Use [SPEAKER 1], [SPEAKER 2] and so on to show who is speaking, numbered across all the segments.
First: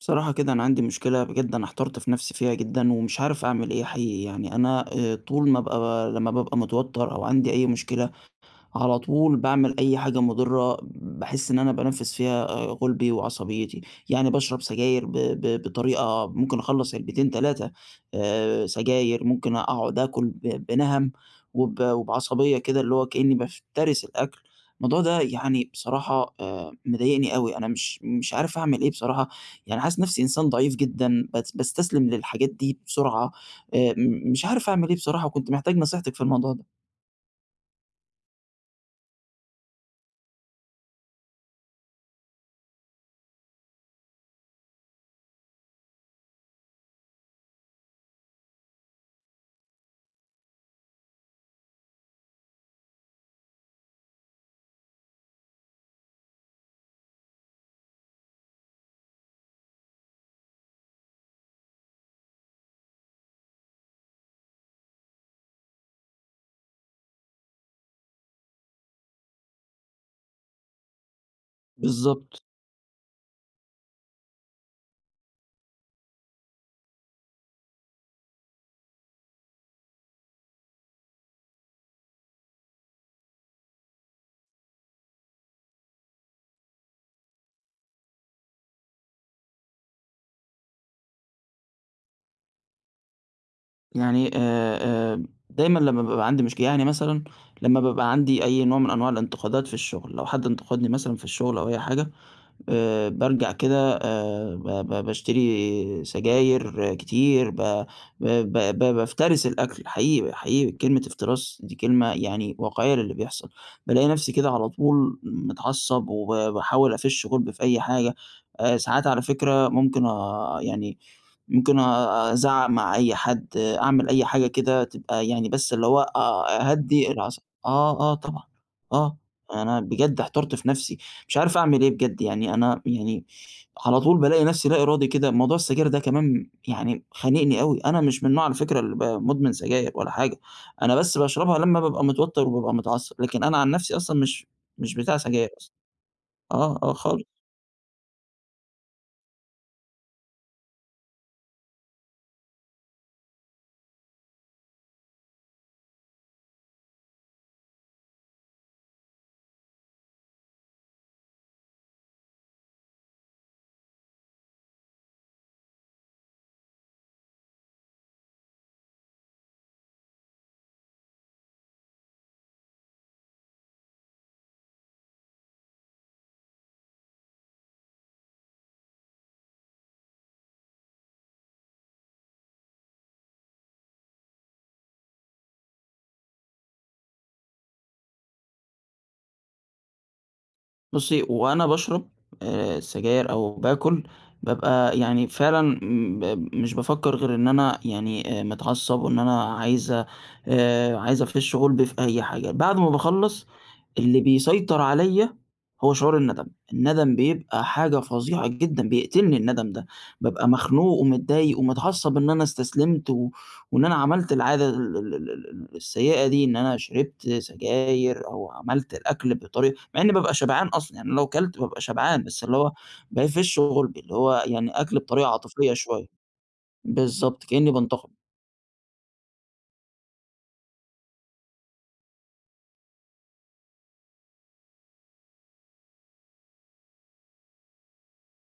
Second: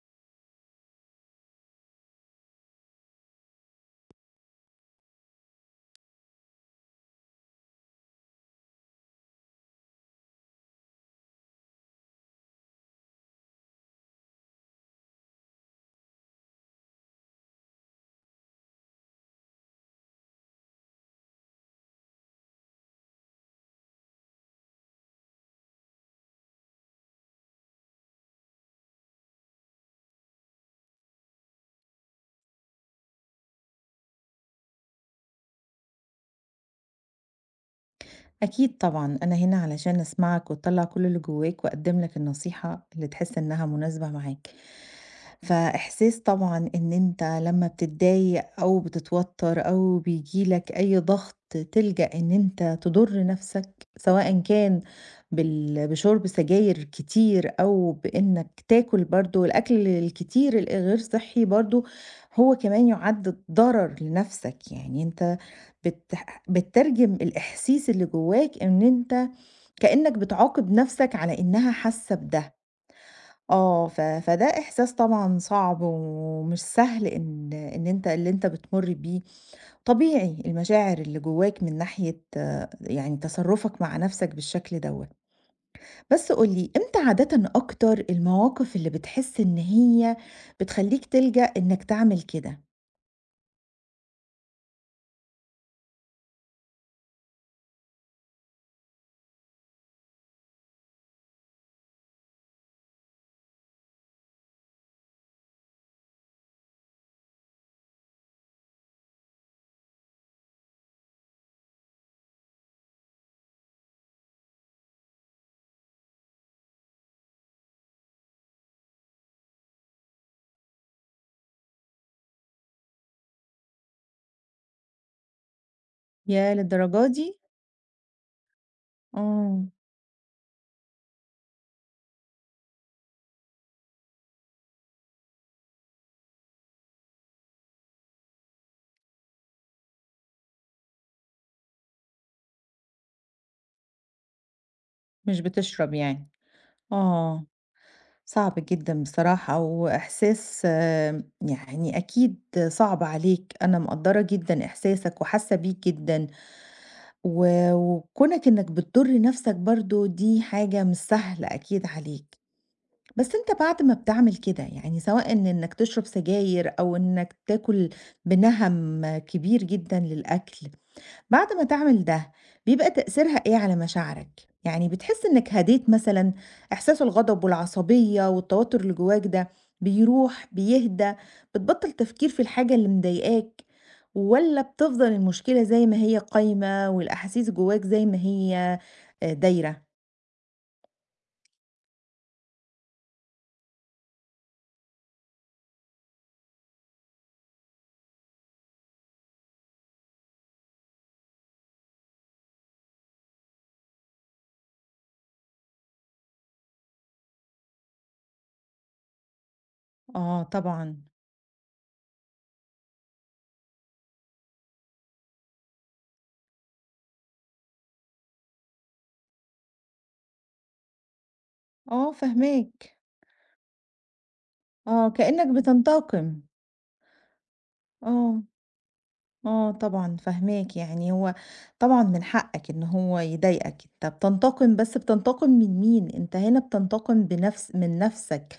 [SPEAKER 1] بصراحة كده أنا عندي مشكلة بجد أنا احترت في نَفْسي فيها جدًا ومش عارف أعمل إيه حقيقي، يعني أنا آآ طول ما أبقى لمّا بابقى متوتَّر أو عندي أي مشكلة، على طول باعمل أي حاجة مُضرة باحس إن أنا بانفِّس فيها غُلبي وعصبيتي. يعني باشرب سجاير ب ب بطريقة ممكن أخلَّص علبتين، آآ سجاير، ممكن أقعُد آكُل ب بنَهَم وب وبعصبية كده اللي هو كإنّي بافترس الأكل. الموضوع ده يعني بصراحة آآ، مضايقني أوي، أنا مش مش عارف أعمل إيه بصراحة يعني حاسس نَفْسي إنسان ضعيف جدًا بت باستستلم للحاجات دي بسرعة آآ، م مش عارف أعمل إيه بصراحة وكنت محتاج نصيحتِك في الموضوع ده.
[SPEAKER 2] أكيد طبعًا، أنا هنا علشان أسمعك وتطلّع كل اللي جوّاك وأقدّم لك النصيحة اللي تحس إنّها مناسبة معاك. فإحساس طبعًا إن أنت لمّا بتضايق أو بتتوتَّر أو بييجي لك أي ضَغْط تلجأ إن أنت تضُر نَفْسك سواءً كان بال بشُرْب سجاير كتير أو بإنّك تاكُل برضه الأكل الكتير الغير صحّي برضه هو كمان يُعَد ضرر لنَفْسك. يعني أنت بتح بتترجم الإحاسيس اللي جوّاك إن أنت كإنّك بتعاقب نَفْسك على إنّها حاسّة
[SPEAKER 1] بالضبط.
[SPEAKER 2] بده. آه، ف فده إحساس طبعًا صعب ومش سهل إن إن أنت اللي أنت بتمُُر بيه، طبيعي المشاعر اللي جوّاك من ناحية يعني تصرُّفك مع نَفْسك بالشكل دوّة. بس قُل لي إمتى عادةً أكتر المواقف اللي بتحس إن هي بتخلّيك تلجأ إنّك تعمل كده؟
[SPEAKER 1] يعني آآ آآ دايمًا لمّا بيبقى عندي مشكل يعني مثلًا لمّا بابقى عندي أي نوع من أنواع الانتقادات في الشغل، لو حد انتقدني مثلًا في الشغل أو أي حاجة آآ بارجع كده آآ ب ب باشتري سجاير كتير ب ب بافترس الأكل حقيقي حقيقي كلمة افتراس دي كلمة يعني واقعية للي بيحصل بالاقي نفسي كده على طول متعصب وب باحاول أفش غُلبي في أي حاجة، آآ ساعات على فكرة ممكن آآ يعني ممكن أ أ أ أزعق مع أي حد أعمل أي حاجة كده تبقى يعني بس اللي هو
[SPEAKER 2] ياه!
[SPEAKER 1] أ
[SPEAKER 2] للدرجة
[SPEAKER 1] أهدي
[SPEAKER 2] دي؟
[SPEAKER 1] العص آه، آه طبعًا آه،
[SPEAKER 2] امم.
[SPEAKER 1] أنا بجد احترت في نفسي مش عارف أعمل إيه بجد، يعني أنا يعني على طول بالاقي نفسي لا إرادي كده موضوع السجاير ده كمان يعني خانقني أوي أنا مش من النوع على فكرة اللي ب مدمن سجاير ولا حاجة، أنا بس باشربها لمّا بابقى متوتر وبابقى متعصب لكن أنا عن نفسي أصلًا مش مش بتاع
[SPEAKER 2] مش
[SPEAKER 1] سجاير أصلًا.
[SPEAKER 2] بتشرب يعني؟
[SPEAKER 1] آه، آه خال
[SPEAKER 2] آه صعب جدًا بصراحة وإحساس آآ يعني أكيد صعب عليك أنا مقدرّة جدًا إحساسك وحاسة بيه جدًا و وكونك إنك بتضر نفسك برضه دي حاجة مش سهلة أكيد عليك بس أنت بعد ما بتعمل كده، يعني سواءً إن إنك تشرب سجاير أو إنك تاكل بِنَهم كبير جدًا للأكل، بعد ما تعمل ده بيبقى تأثيرها إيه على مشاعرك، يعني بتحس إنك هديت مثلًا؟ إحساس الغضب والعصبية والتوتر اللي جواك ده بيروح؟ بيهدى؟ بتبطل تفكير في الحاجة اللي مضايقاك؟ والّا بتفضل المشكلة زي ما هي قايمة والأحاسيس جواك زي ما هي آآ دايرة؟
[SPEAKER 1] بُصي وأنا باشرب آآ السجاير أو باكل بابقى يعني فعلًا م مش بافكر غير إن أنا يعني آآ متعصب وإن أنا عايز آآ عايز أفش غُلبي في أي حاجة، بعد ما باخلص اللي بيسيطر عليّا هو شعور الندم، الندم بيبقى حاجة فظيعة جدًا، بيقتلني الندم ده
[SPEAKER 2] آه
[SPEAKER 1] بابقى مخنوق
[SPEAKER 2] طبعًا.
[SPEAKER 1] ومتضايق ومتعصب إن أنا استسلمت و وإن أنا عملت العادة ال ال الـسيئة دي، إن أنا شربت سجاير أو عملت الأكل بطريقة مع إني بابقى شبعان أصلًا، يعني لو كلت بابقى
[SPEAKER 2] آه
[SPEAKER 1] شبعان بس اللي هو
[SPEAKER 2] فاهماك.
[SPEAKER 1] بافش غُلبي، اللي هو يعني أكل
[SPEAKER 2] آه،
[SPEAKER 1] بطريقة
[SPEAKER 2] كأنك
[SPEAKER 1] عاطفية شوية.
[SPEAKER 2] بتنتقم.
[SPEAKER 1] بالضبط، كأني بانتقم.
[SPEAKER 2] آه، آه طبعًا فاهماك يعني هو طبعًا من حقك إن هو يضايقك أنت بتنتقم بس بتنتقم من مين؟ أنت هنا بتنتقم بنفس من نفسك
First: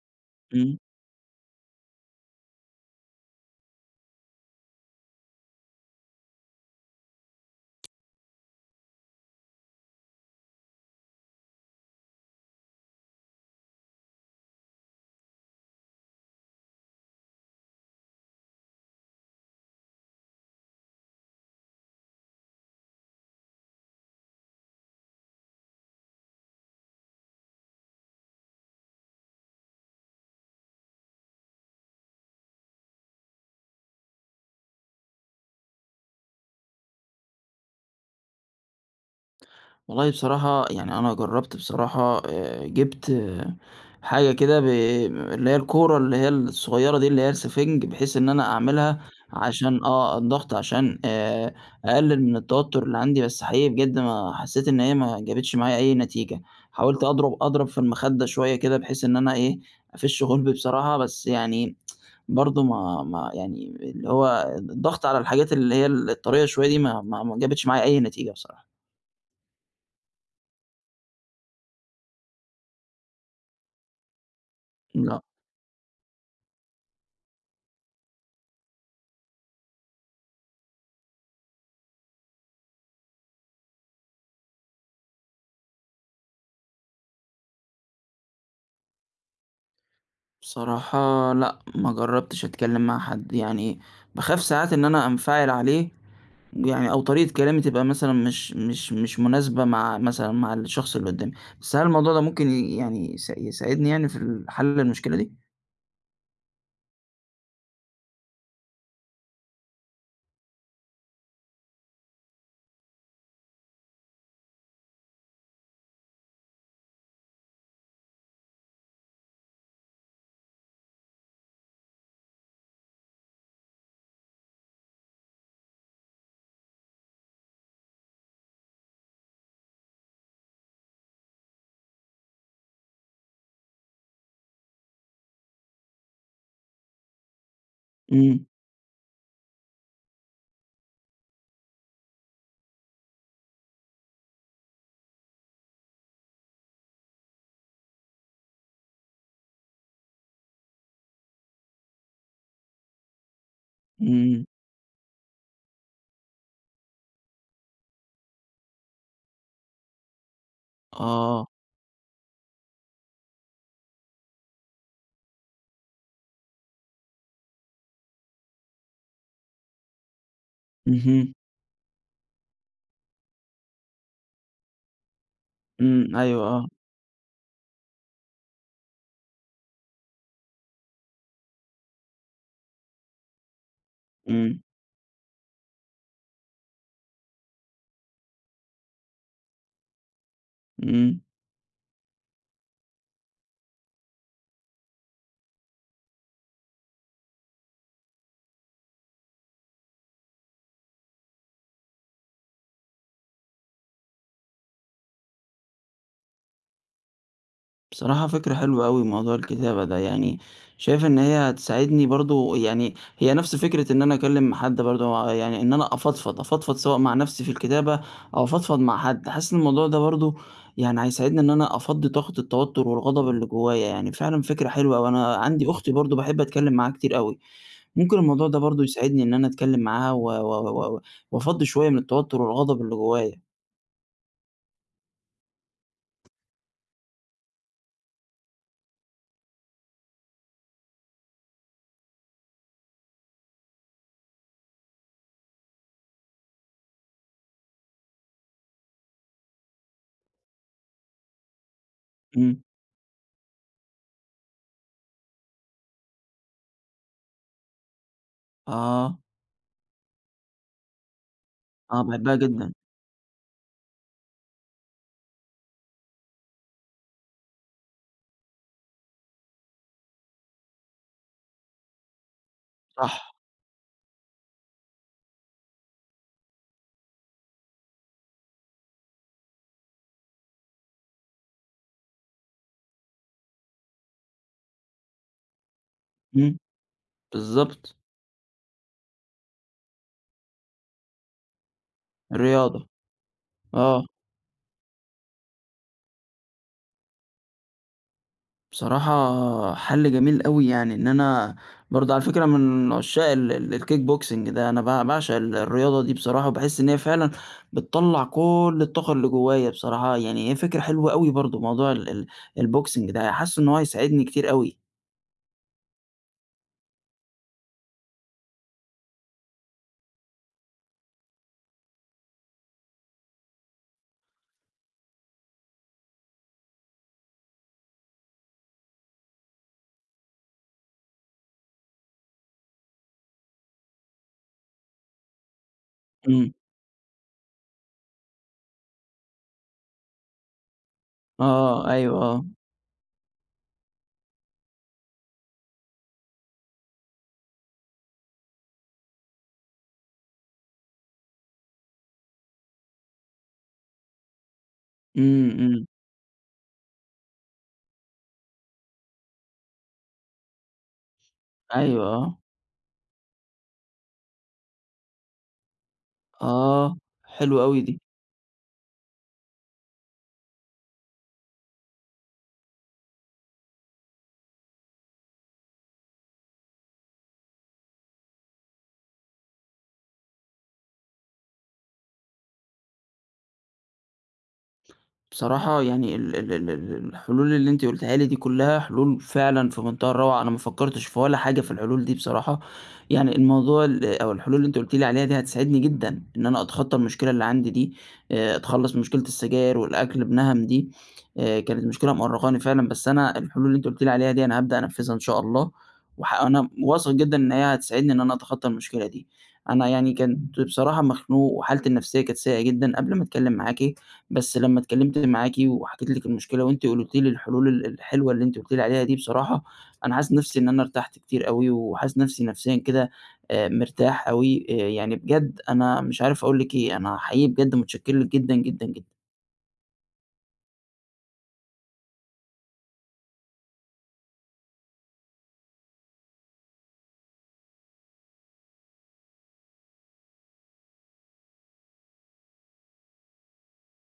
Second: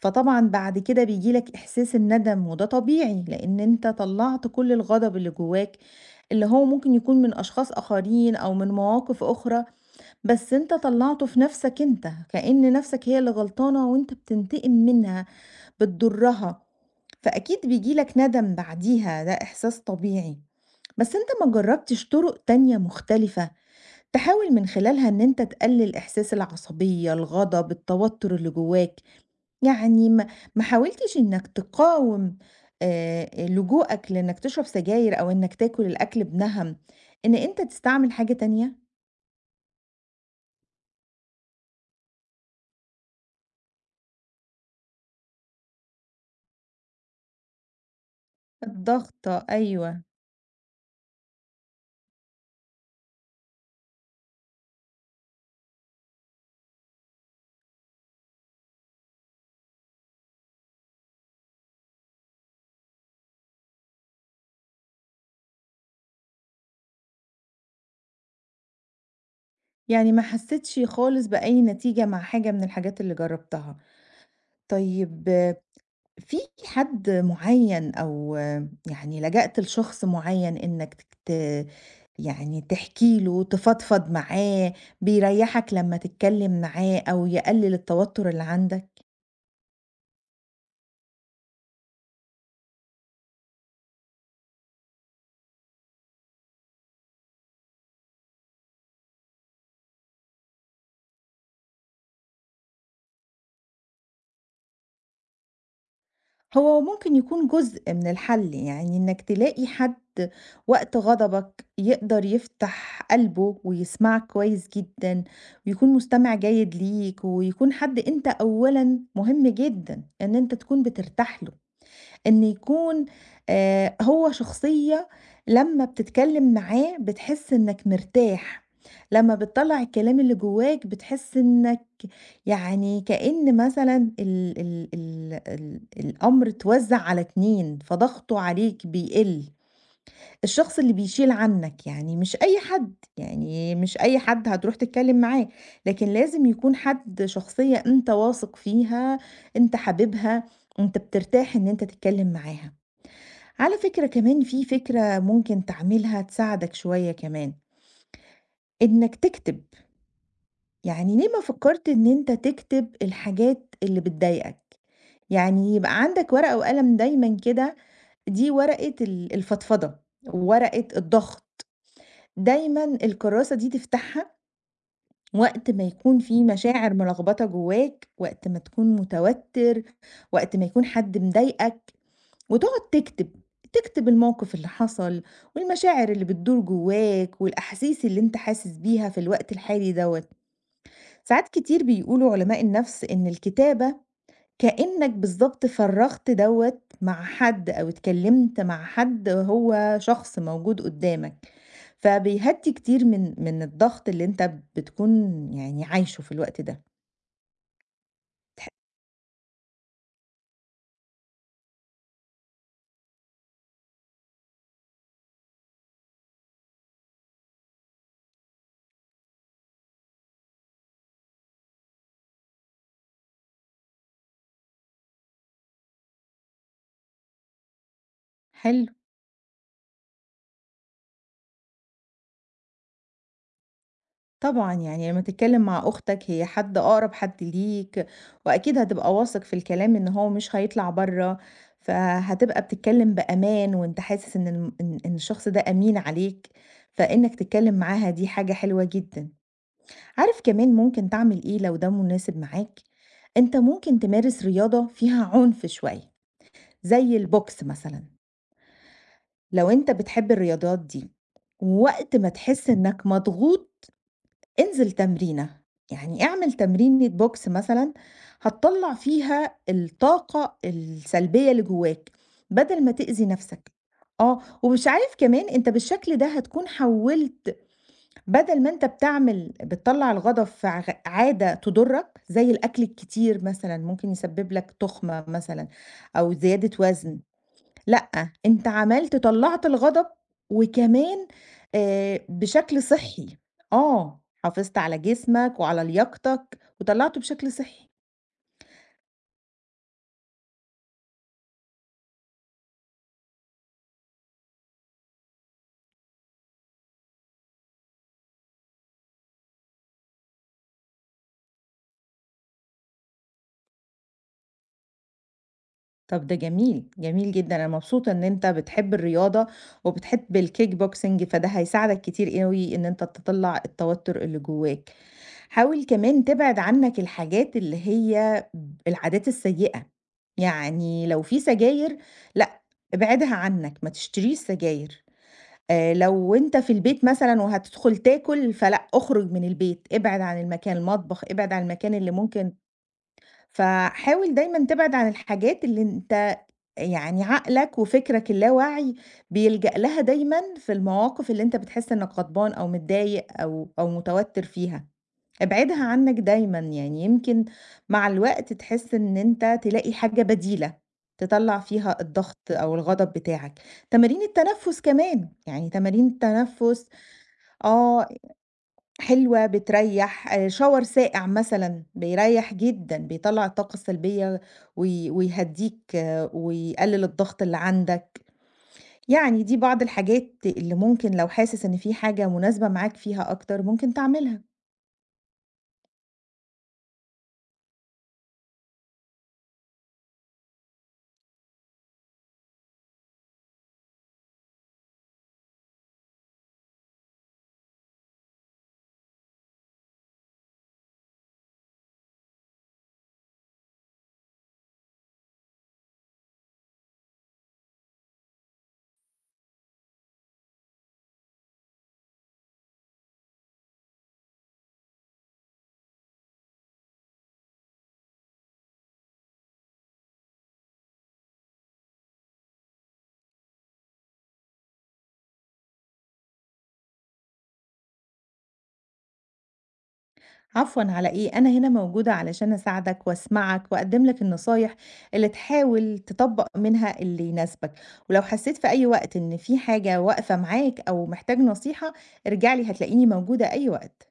[SPEAKER 2] فطبعًا
[SPEAKER 1] إمم.
[SPEAKER 2] بعد كده بييجي لك إحساس الندم وده طبيعي لإن أنت طلّعت كل الغضب اللي جواك اللي هو ممكن يكون من أشخاص آخرين أو من مواقف أخرى، بس أنت طلّعته في نفسك أنت كأن نفسك هي اللي غلطانة وأنت بتنتقم منها بتضرها فأكيد بييجي لك ندم بعديها ده إحساس طبيعي، بس أتت ما جربتش طرق تانية مختلفة، تحاول من خلالها إن أنت تقلل إحساس العصبية، الغضب، التوتر اللي جواك؟ يعني م ما حاولتش إنك تقاوم آآ لجوءك لإنك تشرب سجاير أو إنك تاكل الأكل بِنَهم إن أنت تستعمل حاجة تانية؟
[SPEAKER 1] والله بصراحة يعني، أنا جربت بصراحة، آآ جِبت حاجة كده، ب اللي هي الكورة اللي هي الصغيرة دي، اللي هي السفنج، بحيث إن أنا أعملها
[SPEAKER 2] الضاغطة،
[SPEAKER 1] عشان
[SPEAKER 2] أيوه.
[SPEAKER 1] آه، الضغط، عشان آآ أقلل من التوتر اللي عندي، بس حقيقي بجد، ما حسيت إن هي ما جابتش معايا أي نتيجة، حاولت أضرب أضرب في المخدة شوية كده، بحيث إن أنا إيه، أفش غُلبي بصراحة، بس يعني برضو، ما ما يعني، اللي هو الض الضغط على الحاجات اللي هي الطرية شوية دي، ما ما ما جابتش معايا أي نتيجة بصراحة.
[SPEAKER 2] يعني ما حستش خالص بأي نتيجة مع حاجة من الحاجات اللي جربتها.
[SPEAKER 1] لأ.
[SPEAKER 2] طيب، في حد معيّن، أو يعني لجأت لشخص معيّن، إنك ت يعني تحكي له، تفضفض معاه، بيريحك لمّا تتكلم معاه، أو يقلل التوتر اللي عندك؟
[SPEAKER 1] بصراحة، لأ، ما جربتش أتكلم مع حد يعني، باخاف ساعات إن أنا أنفعل عليه، يعني أو طريقة كلامي تبقى مثلًا مش مش مش مناسبة مع مثلًا مع الشخص اللي قدامي. بس هل الموضوع ده ممكن ي يعني يس يساعدني، يعني في ال حل المشكلة دي؟
[SPEAKER 2] هو ممكن يكُون جزء من الحل، يعني إنك تلاقي حد وقت غضبك يقدَر يفتَح قلْبه ويسمَعك كويس جدًا ويكُون مستمِع جيد ليك، ويكُون حد أنت أولًا مهم جدًا إن أنت تكُون بترتاح له، إن يكُون آآ هو شخصية لمّا بتتكلّم معاه بتحس إنك مرتاح، لمّا بتطلّع الكلام اللي جوّاك بتحس إنك يعني، كإن مثلًا ال ال ال ال الأمر اتوزّع على اتنين، فضغطه
[SPEAKER 1] إمم.
[SPEAKER 2] عليك بيقِل، الشخص اللي بيشِيل عنك، يعني مش أي حد، يعني مش أي حد هترُوح تتكلّم معاه. لكن لازم يكون حد شخصية أنت واثق فيها، أنت حاببها، أنت بترتاح إن أنت تتكلّم معاها. على فكرة كمان
[SPEAKER 1] إمم.
[SPEAKER 2] في فكرة ممكن تعملها تساعدك شوية كمان. إنك تكتب. يعني ليه ما
[SPEAKER 1] آه.
[SPEAKER 2] فكّرت إن أنت تكتب الحاجات اللي بتضايقك؟ يعني يبقى عَندك ورقة وقلم دايمًا كده، دي ورقة ال الفضفضة، ورقة
[SPEAKER 1] اهم.
[SPEAKER 2] الضغط، دايمًا الكراسة دي تفتَحها وقت ما
[SPEAKER 1] إمم،
[SPEAKER 2] يكُون في
[SPEAKER 1] أيوه. آه.
[SPEAKER 2] مشاعر ملخبطة جوّاك، وقت ما تكُون متوتّر، وقت ما يكُون حد مضايقك، وتقعُد تكتب. تكتب الموقِف
[SPEAKER 1] إمم.
[SPEAKER 2] اللي حصَل، والمشاعر اللي بتدُور جوّاك، والأحاسيس اللي إنت حاسس بيها في الوقت الحالي دوّة.
[SPEAKER 1] إمم.
[SPEAKER 2] ساعات كتير بيقولوا علماء النفس إن الكتابة كإنك بالضبط فرّغت دوّة مع حد أو اتكلّمت مع حد هو شخص موجود قُدّامك. فبيهدّي كتير من من الضغط اللي أنت بتكُون يعني عايشه في الوقت ده.
[SPEAKER 1] بصراحة فكرة
[SPEAKER 2] تح
[SPEAKER 1] حلوة أوي موضوع الكتابة ده، يعني شايف إن هي هتساعدني برضه، يعني هي نَفْس فكرة إن أنا أكلّم حد برضه آآ، يعني إن أنا أفضفض، أفضفض سواء مع نَفْسي في الكتابة أو أفضفض مع حد. حاسس إن الموضوع ده برضه يعني هيساعدني إن أنا أفضّي طاقة التوتُّر والغضب اللي جوّايا، يعني فعلًا فكرة حلوة أوي. أنا عندي أختي برضه باحب أتكلّم معاها كتير أوي، ممكن الموضوع ده برضه
[SPEAKER 2] حلو.
[SPEAKER 1] يساعدني إن أنا أتكلّم معاها و و و وافضّي شوية من التوتُّر والغضب اللي جوّايا.
[SPEAKER 2] طبعًا، يعني لمّا تتكلّم مع أختك هي حد، أقرَب حد ليك وأكيد هتبقى واثق في الكلام إن هو مش هيطلَع برّه، فهتبقى بتتكلّم بأمان وأنت حاسس إن الم إن إن الشخص ده أمين عليك، فإنك تتكلّم معاها دي حاجة حلوة جدًا. عارف كمان ممكن تعمل إيه لو ده مناسب
[SPEAKER 1] إمم.
[SPEAKER 2] معاك، أنت ممكن تمارس رياضة فيها عُنف شوية زي الbox مثلًا
[SPEAKER 1] آه.
[SPEAKER 2] لو أنت بتحب الرياضات دي
[SPEAKER 1] آه،
[SPEAKER 2] ووقت ما
[SPEAKER 1] باحبها
[SPEAKER 2] تحس
[SPEAKER 1] جدًا.
[SPEAKER 2] إنك مضغوط، انزِل تمرينة، يعني اعمل تمرينة box مثلًا هتطلّع فيها الطاقة السلبية اللي جوّاك، بدَل ما تئذي
[SPEAKER 1] صح.
[SPEAKER 2] نَفْسك، آه، ومش عارف كمان أنت بالشكل ده هتكون حوّلت بدَل ما أنت بتعمل بتطلّع الغضب في ع غ عادة تضُرّك زي الأكل الكتير مثلًا، ممكن يسبّب لك تخمة مثلًا، أو
[SPEAKER 1] إمم،
[SPEAKER 2] زيادة وزْن،
[SPEAKER 1] بالضبط.
[SPEAKER 2] لأ، أنت عملت طلّعت الغضب وكمان آآ بشكل
[SPEAKER 1] رياضة.
[SPEAKER 2] صحّي،
[SPEAKER 1] آه.
[SPEAKER 2] آه، حافظت على جسمك وعلى لياقتك وطلّعته بشكل صحّي.
[SPEAKER 1] بصراحة حَل جميل أوي، يعني، إن أنا برضه على فكرة أنا من عُشّاق ال ال الkickboxing ده، أنا ب باعشق ال الرياضة دي بصراحة، وباحس إن هي فعلًا بتطلّع كلّ الطاقة اللي جوّايا بصراحة، يعني هي فكرة حلوة أوي برضه موضوع ال ال الBoxing ده، ي حاسّه إن هو هيساعدني كتير أوي.
[SPEAKER 2] طب ده جميل، جميل جدًا. أنا مبسوطة إن أنت بتحب الرياضة، وبتحب الkickboxing فده هيساعدك كتير أوي إن أنت تطلّع التوتر اللي جواك. حاول كمان تبعد عنك الحاجات اللي هي ب العادات السيئة، يعني لو في سجاير، لأ، ابعدها عنك، ما تشتريش سجاير، آآ لو
[SPEAKER 1] إمم.
[SPEAKER 2] أنت في البيت مثلًا، وهتدخل تاكل، فلأ، اخرج من البيت، ابعد عن المكان، المطبخ، ابعد عن
[SPEAKER 1] آه،
[SPEAKER 2] المكان اللي
[SPEAKER 1] أيوه آه.
[SPEAKER 2] ممكن فحاول دايمًا تبعد عن الحاجات اللي أنت يعني عقلك وفكرك اللاواعي بيلجأ لها دايمًا، في المواقف اللي أنت بتحس إنك غضبان أو متضايق أو أو متوتر فيها،
[SPEAKER 1] إمم،
[SPEAKER 2] ابعدها
[SPEAKER 1] إمم.
[SPEAKER 2] عنك دايمًا يعني. يمكن مع الوقت تحس إن أنت تلاقي حاجة بديلة، تطلّع فيها
[SPEAKER 1] أيوه، آه.
[SPEAKER 2] الضغط أو الغضب بتاعك. تمارين التنفس كمان، يعني تمارين التنفس
[SPEAKER 1] آه، حلو أوي دي.
[SPEAKER 2] آه، حلوة، بتريح. آآ shower ساقع مثلًا، بيريح جدًا، بيطلّع الطاقة السلبية، وي ويهدّيك، ويقلل الضغط اللي عندك، يعني دي بعض الحاجات اللي ممكن لو حاسس إن في حاجة مناسبة معاك فيها أكتر، ممكن تعملها.
[SPEAKER 1] بصراحة يعني، ال ال ال ال الحلول اللي أنتِ قُلتيها لي دي كلّها حلول فعلًا في مُنتهى الروعة، أنا ما فكّرتش في ولا حاجة في الحلول دي بصراحة، يعني الموضوع ال أو الحلول اللي أنتِ قُلتِ لي عليها دي هتساعدني جدًا إن أنا أتخطّى المشكلة اللي عندي دي آآ، أتخلّص من مشكلة السجاير والأكل بنهَم دي آآ، كانت مشكلة مأرّقاني فعلًا، بس أنا الحلول اللي أنتِ قُلتِ لي عليها دي أنا هابدأ أنفّذها إن شاء الله وه أنا واثق جدًا إن هي هتساعدني إن أنا أتخطّى المشكلة دي، أنا يعني كنت بصراحة مخنوق وحالتي النفسية كانت سيئة جدًا قبل ما أتكلّم معاكِ، بس لمّا اتكلّمت معاكِ وحكيت لِك المشكلة، وأنتِ قُلتِ لي الحلول ال الحلوة اللي أنتِ قُلتِ لي عليها دي بصراحة، أنا حاسس نَفسي إن أنا ارتحت كتير أوي وحاسس نفسي نفسيًا كده آآ مرتاح أوي. آآ يعني بجد أنا مش عارف أقول لِك إيه، أنا حقيقي بجد متشكّر لِك جدًا، جدًا، جدًا.
[SPEAKER 2] عفوًا على إيه، أنا هنا موجودة علشان أساعدك وأسمَعك وأقدِّم لك النصايح اللي تحاول تطبّق منها اللي يناسبك، ولو حسّيت في أي وقت إن في حاجة واقفة معاك أو محتاج نصيحة، ارجع لي هتلاقيني موجودة أي وقت.